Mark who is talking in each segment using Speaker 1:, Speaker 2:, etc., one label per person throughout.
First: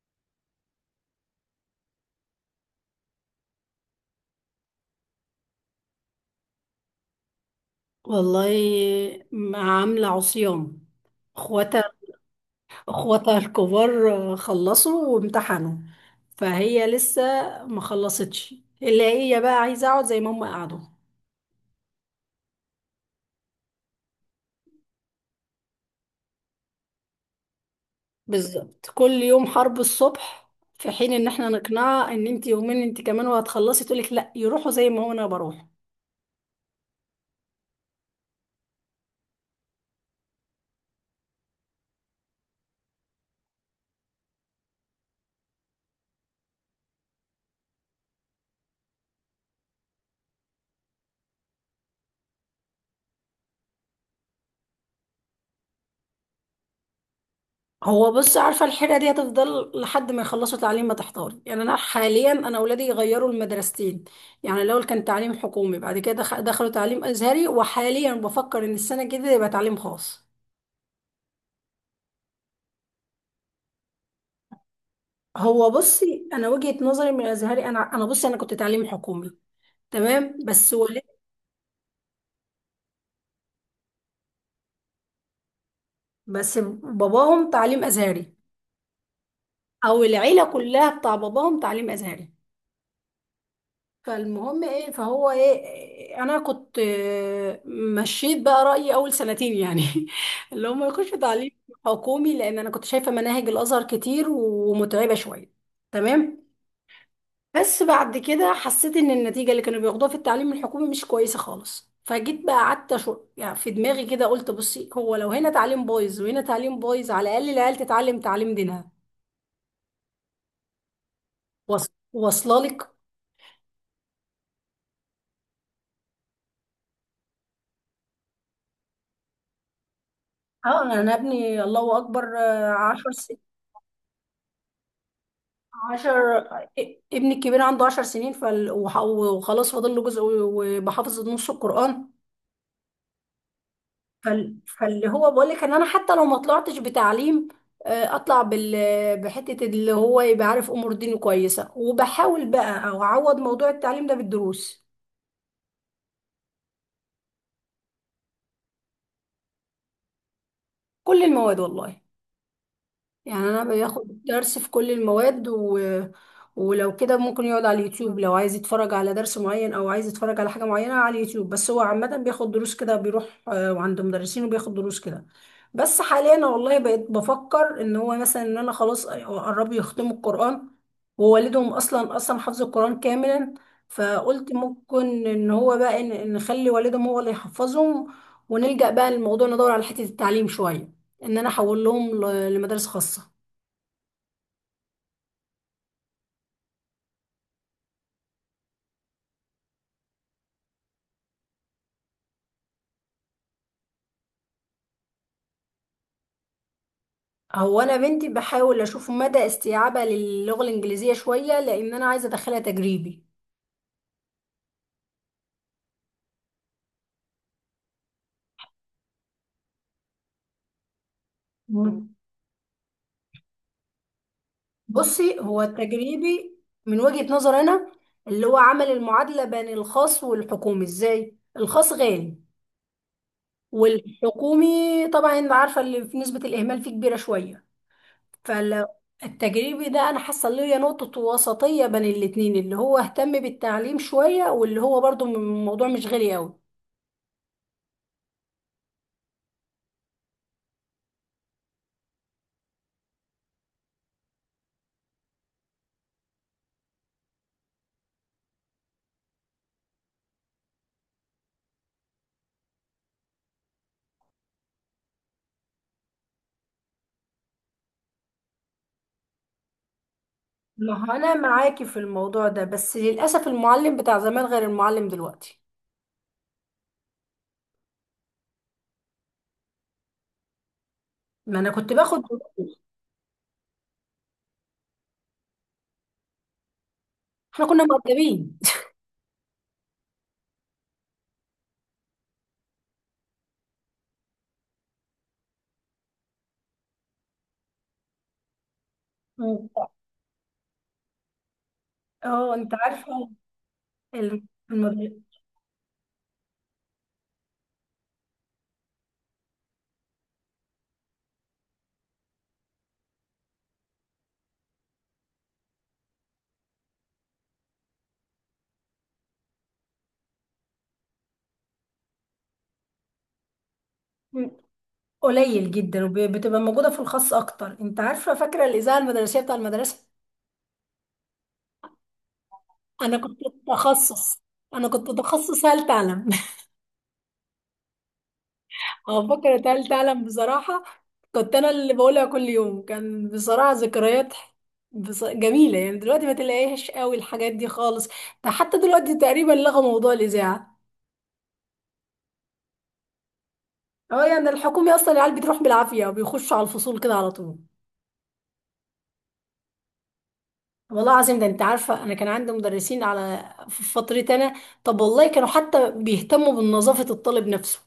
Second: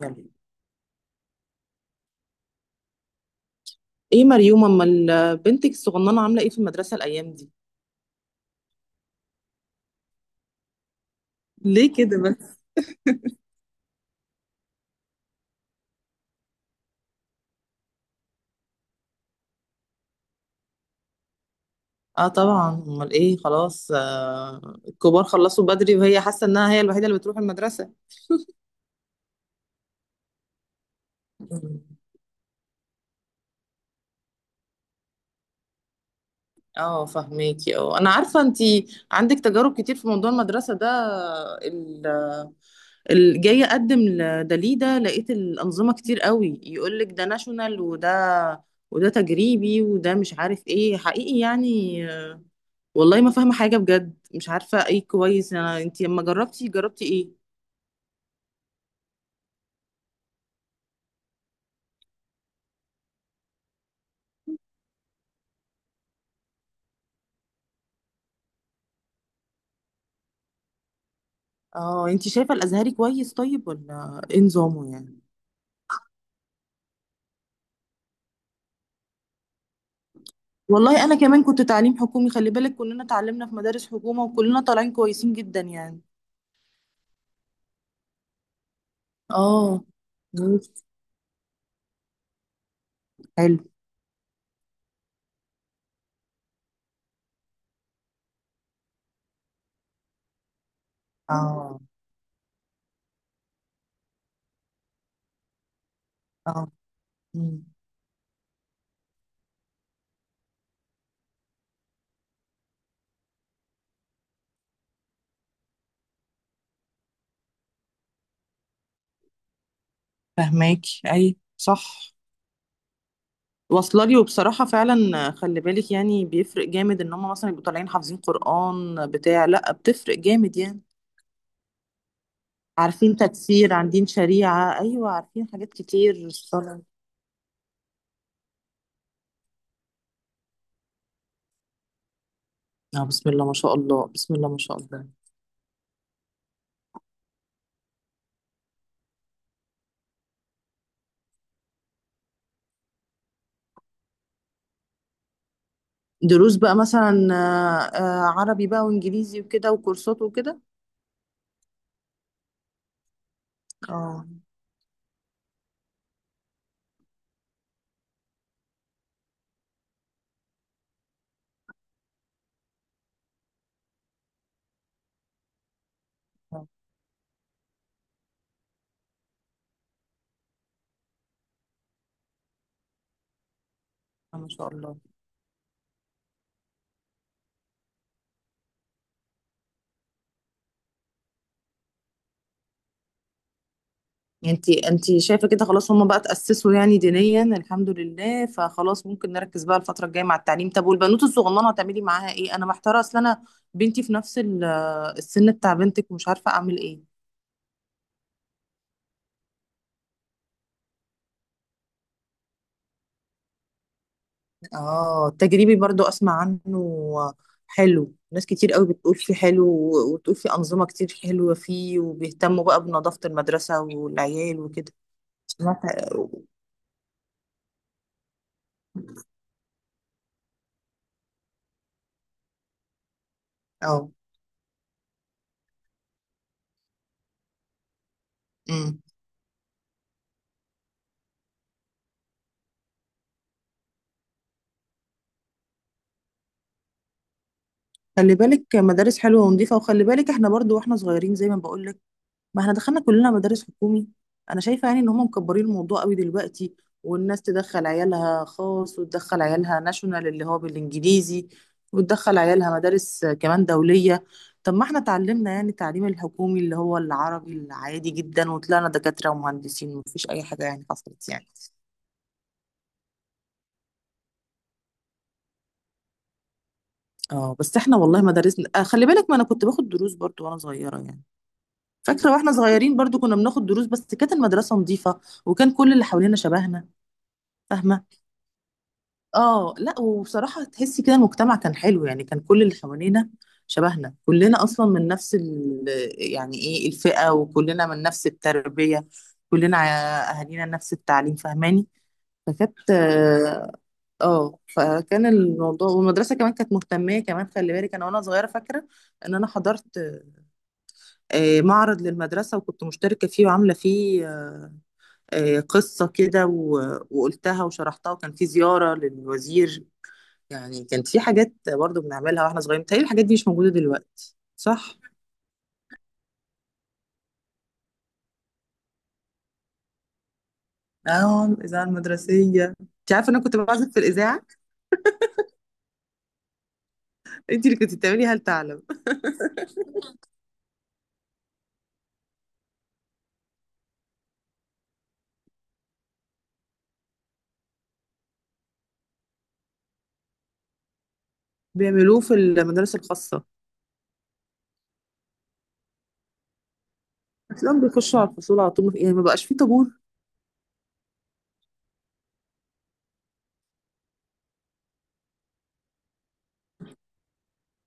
Speaker 1: يلا، ايه مريوم، امال بنتك الصغننه عامله ايه في المدرسه الايام دي؟
Speaker 2: والله، مع عاملة عصيان. اخواتها
Speaker 1: ليه كده بس؟
Speaker 2: اخواتها الكبار خلصوا وامتحنوا، فهي لسه ما خلصتش، اللي هي بقى عايزة اقعد زي ما هم قعدوا.
Speaker 1: اه طبعا، امال ايه، خلاص، الكبار خلصوا بدري، وهي حاسه انها هي الوحيده اللي بتروح المدرسه.
Speaker 2: بالظبط كل يوم حرب الصبح، في حين ان احنا
Speaker 1: مم.
Speaker 2: نقنعها ان انت يومين انت كمان وهتخلصي، تقولك لا يروحوا زي ما هو انا بروح.
Speaker 1: اه، فهميكي، انا عارفه انت عندك تجارب كتير في موضوع المدرسه ده. ال- جايه اقدم لدليده، لقيت الانظمه كتير قوي، يقول لك ده ناشونال، وده تجريبي، وده مش عارف ايه حقيقي يعني. والله ما فاهمة حاجة بجد، مش عارفة ايه كويس. انا انتي لما جربتي ايه؟
Speaker 2: هو بص عارفه الحيره دي هتفضل لحد ما يخلصوا تعليم، ما تحتار يعني. انا حاليا انا اولادي يغيروا المدرستين، يعني الاول كان تعليم حكومي، بعد كده دخلوا تعليم ازهري، وحاليا بفكر ان السنه الجديده يبقى تعليم خاص.
Speaker 1: اه، انتي شايفة الازهري كويس طيب ولا ايه نظامه يعني؟
Speaker 2: هو بصي انا وجهه نظري من الازهري، انا بصي انا كنت تعليم حكومي تمام، بس ولد.
Speaker 1: والله انا كمان كنت تعليم حكومي، خلي بالك كلنا اتعلمنا في مدارس حكومة، وكلنا طالعين كويسين جدا يعني.
Speaker 2: بس باباهم تعليم ازهري،
Speaker 1: اه.
Speaker 2: او العيله
Speaker 1: بس.
Speaker 2: كلها بتاع باباهم تعليم ازهري.
Speaker 1: حلو.
Speaker 2: فالمهم ايه، فهو ايه، انا كنت مشيت بقى رأيي اول سنتين يعني اللي هم يخشوا تعليم
Speaker 1: اه،
Speaker 2: حكومي، لان انا كنت شايفة مناهج الازهر كتير ومتعبة شوية تمام.
Speaker 1: اه. مم.
Speaker 2: بس بعد كده حسيت ان النتيجة اللي كانوا بياخدوها في التعليم الحكومي مش كويسة خالص، فجيت بقى قعدت شو يعني في دماغي كده، قلت بصي هو لو هنا تعليم بايظ وهنا تعليم بايظ، على الاقل العيال تتعلم تعليم دينها.
Speaker 1: فهماكي، اي،
Speaker 2: واص-
Speaker 1: صح.
Speaker 2: واصله لك.
Speaker 1: واصله لي. وبصراحه فعلا خلي بالك، يعني بيفرق جامد، ان هم مثلا يبقوا طالعين حافظين قران بتاع لا، بتفرق جامد يعني.
Speaker 2: اه انا ابني الله اكبر
Speaker 1: عارفين
Speaker 2: 10
Speaker 1: تكفير، عندين شريعة، أيوة عارفين حاجات كتير،
Speaker 2: عشر.
Speaker 1: الصلاة.
Speaker 2: ابني الكبير عنده عشر سنين وخلاص فاضل له جزء وبحافظ نص القرآن.
Speaker 1: آه، بسم الله ما شاء الله، بسم الله ما شاء الله.
Speaker 2: فاللي هو بقول لك ان انا حتى لو ما طلعتش بتعليم اطلع بحتة، اللي هو يبقى عارف امور دينه كويسة، وبحاول بقى او اعوض موضوع التعليم ده بالدروس.
Speaker 1: دروس بقى مثلا، عربي بقى وإنجليزي وكده وكورسات وكده؟
Speaker 2: كل المواد والله، يعني انا باخد
Speaker 1: اه.
Speaker 2: درس في كل المواد ولو كده ممكن يقعد على اليوتيوب لو عايز يتفرج على درس معين او عايز يتفرج على حاجة معينة على اليوتيوب. بس هو عامة بياخد دروس كده، بيروح عند مدرسين وبياخد دروس كده. بس حاليا
Speaker 1: آه،
Speaker 2: والله بقيت بفكر ان هو مثلا ان انا خلاص قربوا يختموا القرآن، ووالدهم اصلا حفظ القرآن كاملا،
Speaker 1: ما
Speaker 2: فقلت
Speaker 1: شاء الله.
Speaker 2: ممكن ان هو بقى إن نخلي والدهم هو اللي يحفظهم، ونلجأ بقى للموضوع ندور على حتة التعليم شوية، ان انا احول لهم لمدارس خاصه.
Speaker 1: انتي شايفة كده خلاص، هما بقى تأسسوا يعني دينيا الحمد لله، فخلاص ممكن نركز بقى الفترة الجاية مع التعليم. طب والبنوت الصغننة هتعملي معاها ايه؟ أنا محتارة، أصل أنا بنتي في نفس السن بتاع بنتك، ومش عارفة أعمل ايه.
Speaker 2: هو انا بنتي بحاول اشوف مدى استيعابها للغه الانجليزيه شويه، لان انا عايزه ادخلها تجريبي.
Speaker 1: اه، التجريبي برضو اسمع عنه. حلو. ناس كتير قوي بتقول فيه حلو، وتقول فيه انظمه كتير حلوه فيه،
Speaker 2: مم.
Speaker 1: وبيهتموا بقى بنظافه المدرسه والعيال وكده.
Speaker 2: بصي هو
Speaker 1: سمعت.
Speaker 2: التجريبي من وجهه نظر انا، اللي هو عمل المعادله بين الخاص والحكومي. ازاي؟ الخاص غالي،
Speaker 1: اه.
Speaker 2: والحكومي طبعا انت عارفه اللي في نسبه الاهمال فيه كبيره شويه.
Speaker 1: أمم.
Speaker 2: فالتجريبي ده انا حاسه اللي هي نقطه وسطيه بين الاتنين، اللي هو اهتم بالتعليم شويه، واللي هو برضو الموضوع مش غالي قوي.
Speaker 1: خلي بالك مدارس حلوه ونظيفه، وخلي بالك احنا برضو واحنا صغيرين زي ما بقول لك. ما احنا دخلنا كلنا مدارس حكومي. انا شايفه يعني ان هم مكبرين الموضوع قوي دلوقتي. والناس تدخل عيالها خاص، وتدخل عيالها ناشونال اللي هو بالانجليزي، وتدخل عيالها مدارس كمان دوليه. طب ما احنا اتعلمنا يعني التعليم الحكومي اللي هو العربي العادي جدا، وطلعنا دكاتره ومهندسين، ومفيش اي حاجه يعني
Speaker 2: ما هو
Speaker 1: حصلت
Speaker 2: انا
Speaker 1: يعني.
Speaker 2: معاكي في الموضوع ده، بس للاسف المعلم بتاع زمان غير المعلم دلوقتي.
Speaker 1: اه، بس احنا والله مدارسنا خلي بالك، ما انا كنت باخد دروس برضو وانا صغيره يعني.
Speaker 2: ما انا كنت باخد
Speaker 1: فاكره واحنا
Speaker 2: دروس.
Speaker 1: صغيرين برضو كنا بناخد دروس، بس كانت المدرسه نظيفه، وكان كل اللي حوالينا شبهنا.
Speaker 2: احنا كنا
Speaker 1: فاهمه.
Speaker 2: مؤدبين.
Speaker 1: اه لا، وبصراحة تحسي كده المجتمع كان حلو يعني، كان كل اللي حوالينا شبهنا، كلنا أصلا من نفس ال، يعني ايه، الفئة، وكلنا من نفس التربية.
Speaker 2: مم.
Speaker 1: كلنا أهالينا نفس التعليم، فاهماني.
Speaker 2: اه انت
Speaker 1: فكانت
Speaker 2: عارفه.
Speaker 1: اه
Speaker 2: ال- المد-
Speaker 1: فكان الموضوع، والمدرسة كمان كانت مهتمة كمان، خلي بالك أنا وأنا صغيرة فاكرة إن أنا حضرت معرض للمدرسة، وكنت مشتركة فيه وعاملة فيه قصة كده، وقلتها وشرحتها، وكان في زيارة للوزير. يعني كانت في حاجات برضو بنعملها واحنا صغيرين، تهيألي الحاجات دي مش موجودة دلوقتي،
Speaker 2: مم.
Speaker 1: صح؟
Speaker 2: قليل جدا وبتبقى موجوده في الخاص اكتر. انت عارفه فاكره الاذاعه المدرسيه بتاع المدرسه.
Speaker 1: اه، الإذاعة المدرسية، انت
Speaker 2: انا
Speaker 1: عارفة
Speaker 2: كنت
Speaker 1: انا كنت بعزف في
Speaker 2: تخصص،
Speaker 1: الإذاعة.
Speaker 2: انا كنت تخصص هل تعلم.
Speaker 1: انت اللي كنت بتعملي هل تعلم؟
Speaker 2: اه فكرة تالتة تعلم بصراحة، كنت انا اللي بقولها كل يوم. كان بصراحة ذكريات جميلة يعني. دلوقتي ما تلاقيهاش قوي الحاجات دي خالص، ده حتى دلوقتي تقريبا لغى موضوع الإذاعة.
Speaker 1: بيعملوه في المدارس الخاصة.
Speaker 2: اه يعني الحكومي اصلا العيال بتروح بالعافية وبيخشوا على الفصول كده على طول.
Speaker 1: تلاقيهم بيخشوا على الفصول على طول، يعني ما بقاش فيه طابور.
Speaker 2: والله العظيم، ده انت عارفة انا كان عندي مدرسين على في فترتي انا، طب والله كانوا حتى بيهتموا بنظافة الطالب نفسه.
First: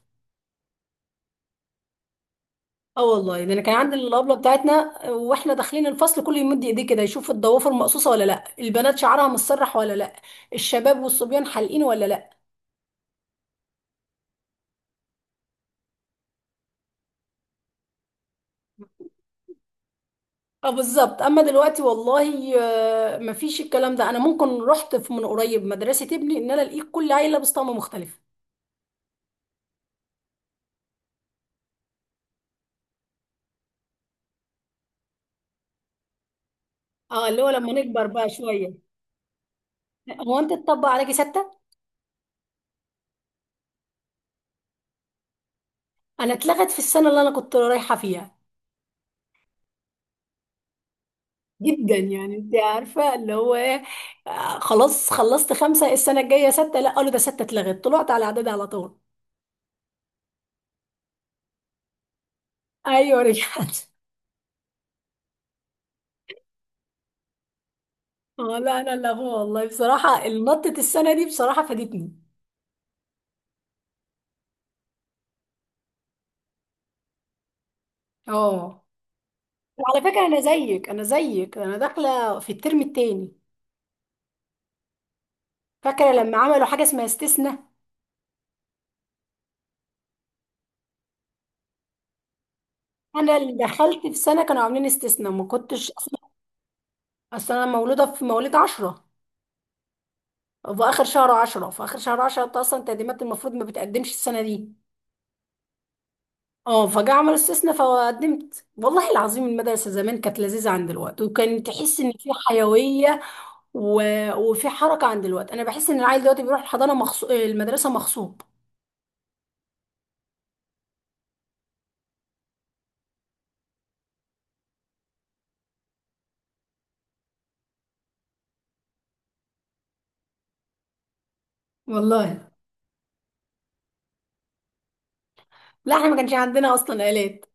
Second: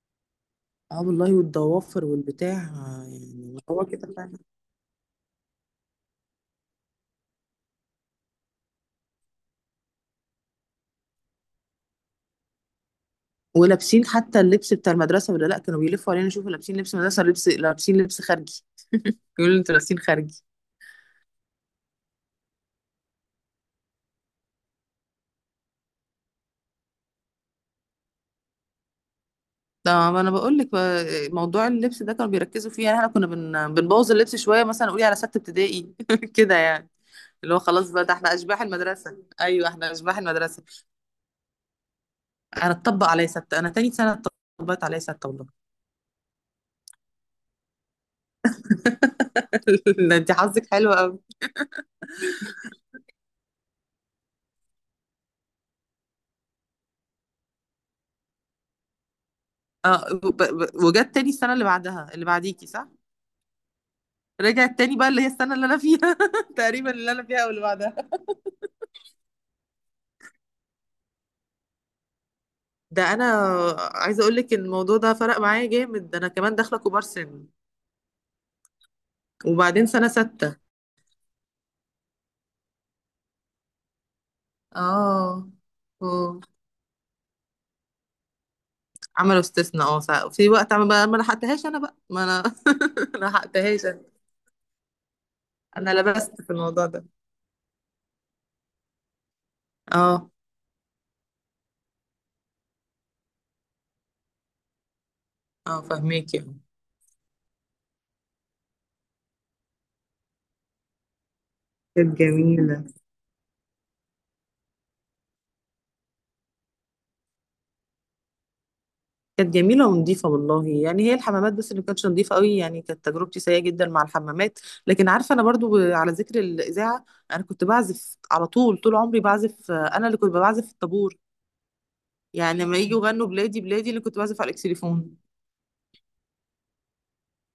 Speaker 1: اه والله، والضوافر والبتاع،
Speaker 2: اه والله ده
Speaker 1: يعني
Speaker 2: انا كان
Speaker 1: هو
Speaker 2: عندي
Speaker 1: كده فعلا.
Speaker 2: الابله بتاعتنا واحنا داخلين الفصل، كل يمد ايديه كده يشوف الضوافر مقصوصه ولا لا، البنات شعرها متسرح ولا لا، الشباب والصبيان حالقين ولا لا.
Speaker 1: ولابسين حتى اللبس بتاع المدرسة ولا لا، كانوا بيلفوا علينا يشوفوا لابسين لبس مدرسة ولا لبس، لابسين لبس خارجي. يقولوا انتوا لابسين خارجي.
Speaker 2: اه بالظبط، اما دلوقتي والله مفيش الكلام ده. انا ممكن رحت في من قريب مدرسه ابني ان انا الاقيك كل عيله لابس طقم مختلف.
Speaker 1: ده ما انا بقول لك بقى، موضوع اللبس ده كانوا بيركزوا فيه، يعني احنا كنا بنبوظ اللبس شويه، مثلا قولي على سته ابتدائي كده يعني.
Speaker 2: اه اللي هو
Speaker 1: اللي هو
Speaker 2: لما
Speaker 1: خلاص بقى،
Speaker 2: نكبر
Speaker 1: ده
Speaker 2: بقى
Speaker 1: احنا اشباح
Speaker 2: شويه.
Speaker 1: المدرسه، ايوه احنا اشباح
Speaker 2: هو انت
Speaker 1: المدرسه.
Speaker 2: تطبق عليكي سته؟
Speaker 1: انا اتطبق عليا سته، انا تاني سنه اتطبقت عليا سته والله.
Speaker 2: انا اتلغت في السنه اللي انا كنت رايحه فيها،
Speaker 1: لا، انت حظك حلو قوي.
Speaker 2: جدا يعني. انت عارفه اللي هو ايه، خلاص خلصت خمسه، السنه الجايه سته، لا قالوا ده سته اتلغت، طلعت على اعدادي على طول.
Speaker 1: اه، وجت تاني السنه اللي بعدها اللي بعديكي، صح؟
Speaker 2: ايوه رجعت.
Speaker 1: رجعت تاني بقى، اللي هي السنه اللي انا فيها تقريبا، اللي انا فيها واللي بعدها.
Speaker 2: اه لا، انا لا، هو والله بصراحه نطه السنه دي بصراحه فادتني.
Speaker 1: ده انا عايزه اقول لك، الموضوع ده فرق معايا جامد، ده انا كمان داخله كبار سن،
Speaker 2: اه
Speaker 1: وبعدين
Speaker 2: على
Speaker 1: سنه
Speaker 2: فكره انا
Speaker 1: سته.
Speaker 2: زيك، انا زيك انا داخله في الترم التاني،
Speaker 1: اه.
Speaker 2: فاكره لما
Speaker 1: مم.
Speaker 2: عملوا حاجه اسمها استثناء.
Speaker 1: عملوا استثناء، اه، في وقت ما لحقتهاش انا بقى، ما انا ما
Speaker 2: انا اللي
Speaker 1: لحقتهاش
Speaker 2: دخلت
Speaker 1: انا.
Speaker 2: في سنه كانوا عاملين استثناء، ما كنتش
Speaker 1: انا
Speaker 2: اصلا.
Speaker 1: لبست في الموضوع ده.
Speaker 2: اصل انا مولوده في مواليد 10،
Speaker 1: اه،
Speaker 2: في اخر شهر 10، في اخر شهر 10. انت اصلا تقديمات المفروض ما بتقدمش السنه دي.
Speaker 1: اه، فهميكي، اه.
Speaker 2: اه فجاء عمل استثناء فقدمت. والله العظيم المدرسة زمان كانت لذيذة عن دلوقتي، وكان تحس ان
Speaker 1: كانت
Speaker 2: في
Speaker 1: جميلة.
Speaker 2: حيوية و... وفي حركة عن دلوقتي. انا بحس ان العيل دلوقتي بيروح الحضانة المدرسة مغصوب.
Speaker 1: كانت جميلة ونظيفة والله، يعني هي الحمامات بس اللي كانتش نظيفة قوي، يعني كانت تجربتي سيئة جدا مع الحمامات. لكن عارفة أنا برضو، على ذكر الإذاعة، أنا كنت بعزف على طول، طول عمري بعزف. أنا اللي كنت بعزف في الطابور،
Speaker 2: والله
Speaker 1: يعني لما يجوا يغنوا بلادي بلادي، اللي كنت بعزف على الإكسليفون.
Speaker 2: لا احنا ما كانش عندنا اصلا آلات.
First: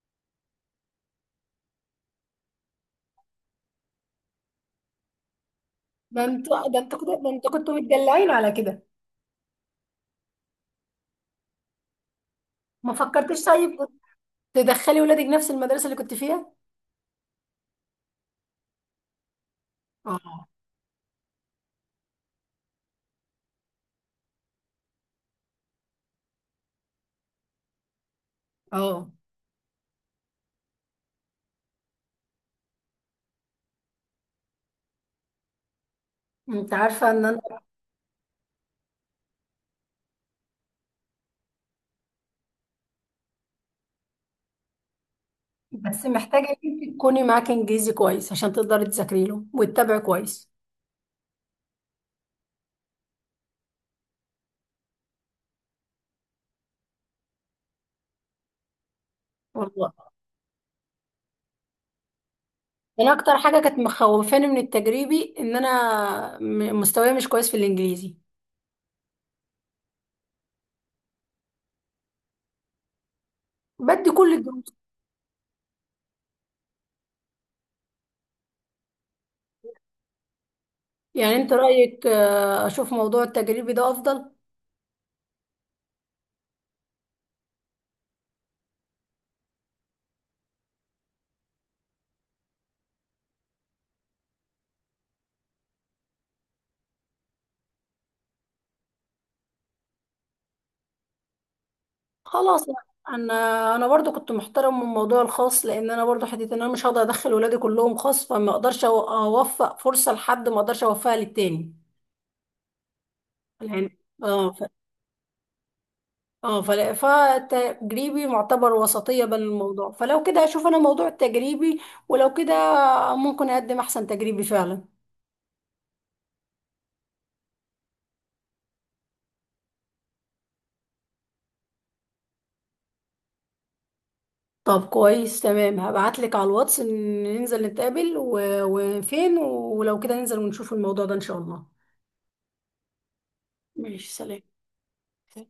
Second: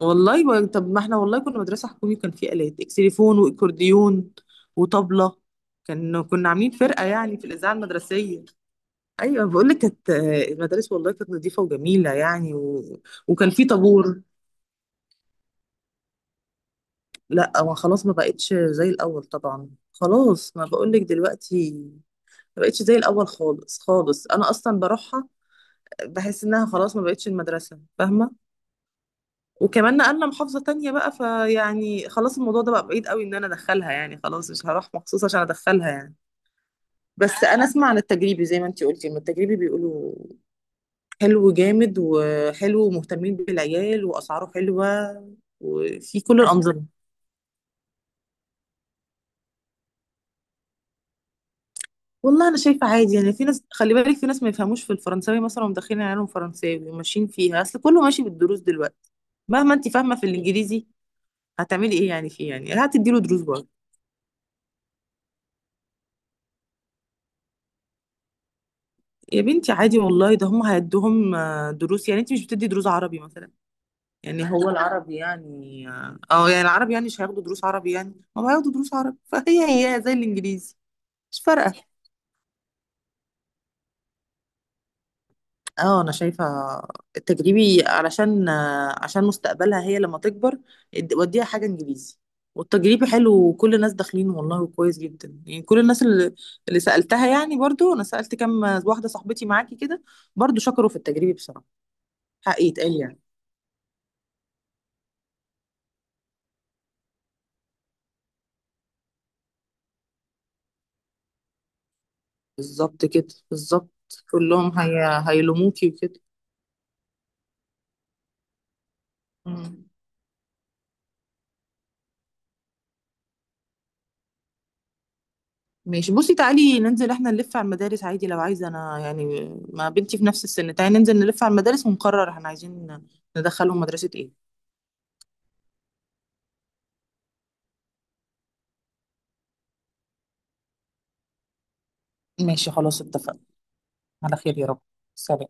Speaker 1: والله، طب ما احنا والله كنا مدرسة حكومي، كان في آلات اكسليفون واكورديون وطبلة.
Speaker 2: ده
Speaker 1: كنا
Speaker 2: انتوا
Speaker 1: عاملين
Speaker 2: ده انتوا
Speaker 1: فرقة
Speaker 2: كنتوا ده
Speaker 1: يعني في
Speaker 2: انتوا
Speaker 1: الإذاعة
Speaker 2: كنتوا متدلعين
Speaker 1: المدرسية.
Speaker 2: على كده.
Speaker 1: أيوة بقول لك، كانت المدارس والله كانت نظيفة وجميلة يعني
Speaker 2: ما فكرتش
Speaker 1: وكان في
Speaker 2: طيب
Speaker 1: طابور.
Speaker 2: تدخلي ولادك نفس المدرسة اللي كنت فيها؟
Speaker 1: لا، ما خلاص ما بقتش زي الأول طبعا،
Speaker 2: اه.
Speaker 1: خلاص ما بقول لك دلوقتي، ما بقتش زي الأول خالص خالص، أنا أصلا بروحها بحس إنها خلاص ما بقتش المدرسة، فاهمة.
Speaker 2: اه
Speaker 1: وكمان نقلنا محافظة تانية بقى، فيعني خلاص، الموضوع ده بقى بعيد قوي ان انا ادخلها يعني، خلاص مش هروح مخصوص عشان ادخلها يعني.
Speaker 2: انت عارفة ان انا،
Speaker 1: بس انا اسمع عن التجريبي، زي ما انتي قلتي، إن التجريبي بيقولوا حلو جامد، وحلو ومهتمين بالعيال، واسعاره حلوة،
Speaker 2: بس
Speaker 1: وفي كل
Speaker 2: محتاجة
Speaker 1: الانظمة.
Speaker 2: إنك تكوني معاكي انجليزي كويس عشان تقدري تذاكري له وتتابعي كويس.
Speaker 1: والله انا شايفة عادي، يعني في ناس، خلي بالك في ناس ما يفهموش في الفرنساوي مثلا ومدخلين عيالهم فرنساوي وماشيين فيها، اصل كله ماشي بالدروس دلوقتي. مهما انتي
Speaker 2: والله
Speaker 1: فاهمة في الانجليزي، هتعملي ايه يعني فيه، يعني
Speaker 2: يعني
Speaker 1: هتديله
Speaker 2: اكتر
Speaker 1: دروس
Speaker 2: حاجه
Speaker 1: برضه.
Speaker 2: كانت مخوفاني من التجريبي ان انا مستواي مش كويس في الانجليزي.
Speaker 1: يا بنتي عادي والله، ده هم هيدوهم دروس، يعني انت مش بتدي دروس عربي مثلا؟
Speaker 2: بدي كل
Speaker 1: يعني هو
Speaker 2: الدروس
Speaker 1: العربي يعني يعني العربي يعني مش هياخدوا دروس عربي؟ يعني هم هياخدوا دروس عربي فهي هي زي الانجليزي.
Speaker 2: يعني.
Speaker 1: مش
Speaker 2: انت
Speaker 1: فارقه.
Speaker 2: رايك اشوف موضوع التجريبي ده افضل؟
Speaker 1: اه، انا شايفه التجريبي، علشان آه، عشان مستقبلها هي لما تكبر، وديها حاجه انجليزي. والتجريبي حلو، وكل الناس داخلين والله وكويس جدا يعني، كل الناس اللي، اللي سالتها يعني، برضو انا سالت كم واحده صاحبتي معاكي كده، برضو شكروا في التجريبي بصراحه. حق
Speaker 2: خلاص يعني.
Speaker 1: يتقال يعني.
Speaker 2: انا انا برضو كنت محترم من الموضوع الخاص، لان انا برضو حته ان انا مش هقدر ادخل ولادي كلهم خاص، فما اقدرش اوفق فرصه لحد ما اقدرش اوفقها للتاني.
Speaker 1: بالظبط كده،
Speaker 2: يعني
Speaker 1: بالظبط.
Speaker 2: اه
Speaker 1: كلهم هيلوموكي وكده.
Speaker 2: فلا، فالتجريبي معتبر وسطيه بين
Speaker 1: مم.
Speaker 2: الموضوع. فلو كده هشوف انا موضوع التجريبي، ولو كده ممكن اقدم احسن تجريبي فعلا.
Speaker 1: ماشي، بصي تعالي ننزل احنا نلف على المدارس عادي لو عايزه، انا يعني ما بنتي في نفس السن، تعالي ننزل نلف على المدارس ونقرر احنا عايزين ندخلهم مدرسة ايه.
Speaker 2: طب كويس تمام، هبعتلك على الواتس إن ننزل نتقابل وفين، ولو كده ننزل ونشوف الموضوع ده ان شاء الله.
Speaker 1: ماشي خلاص، اتفقنا.
Speaker 2: ماشي
Speaker 1: على
Speaker 2: سلام.
Speaker 1: خير يا رب. سلام.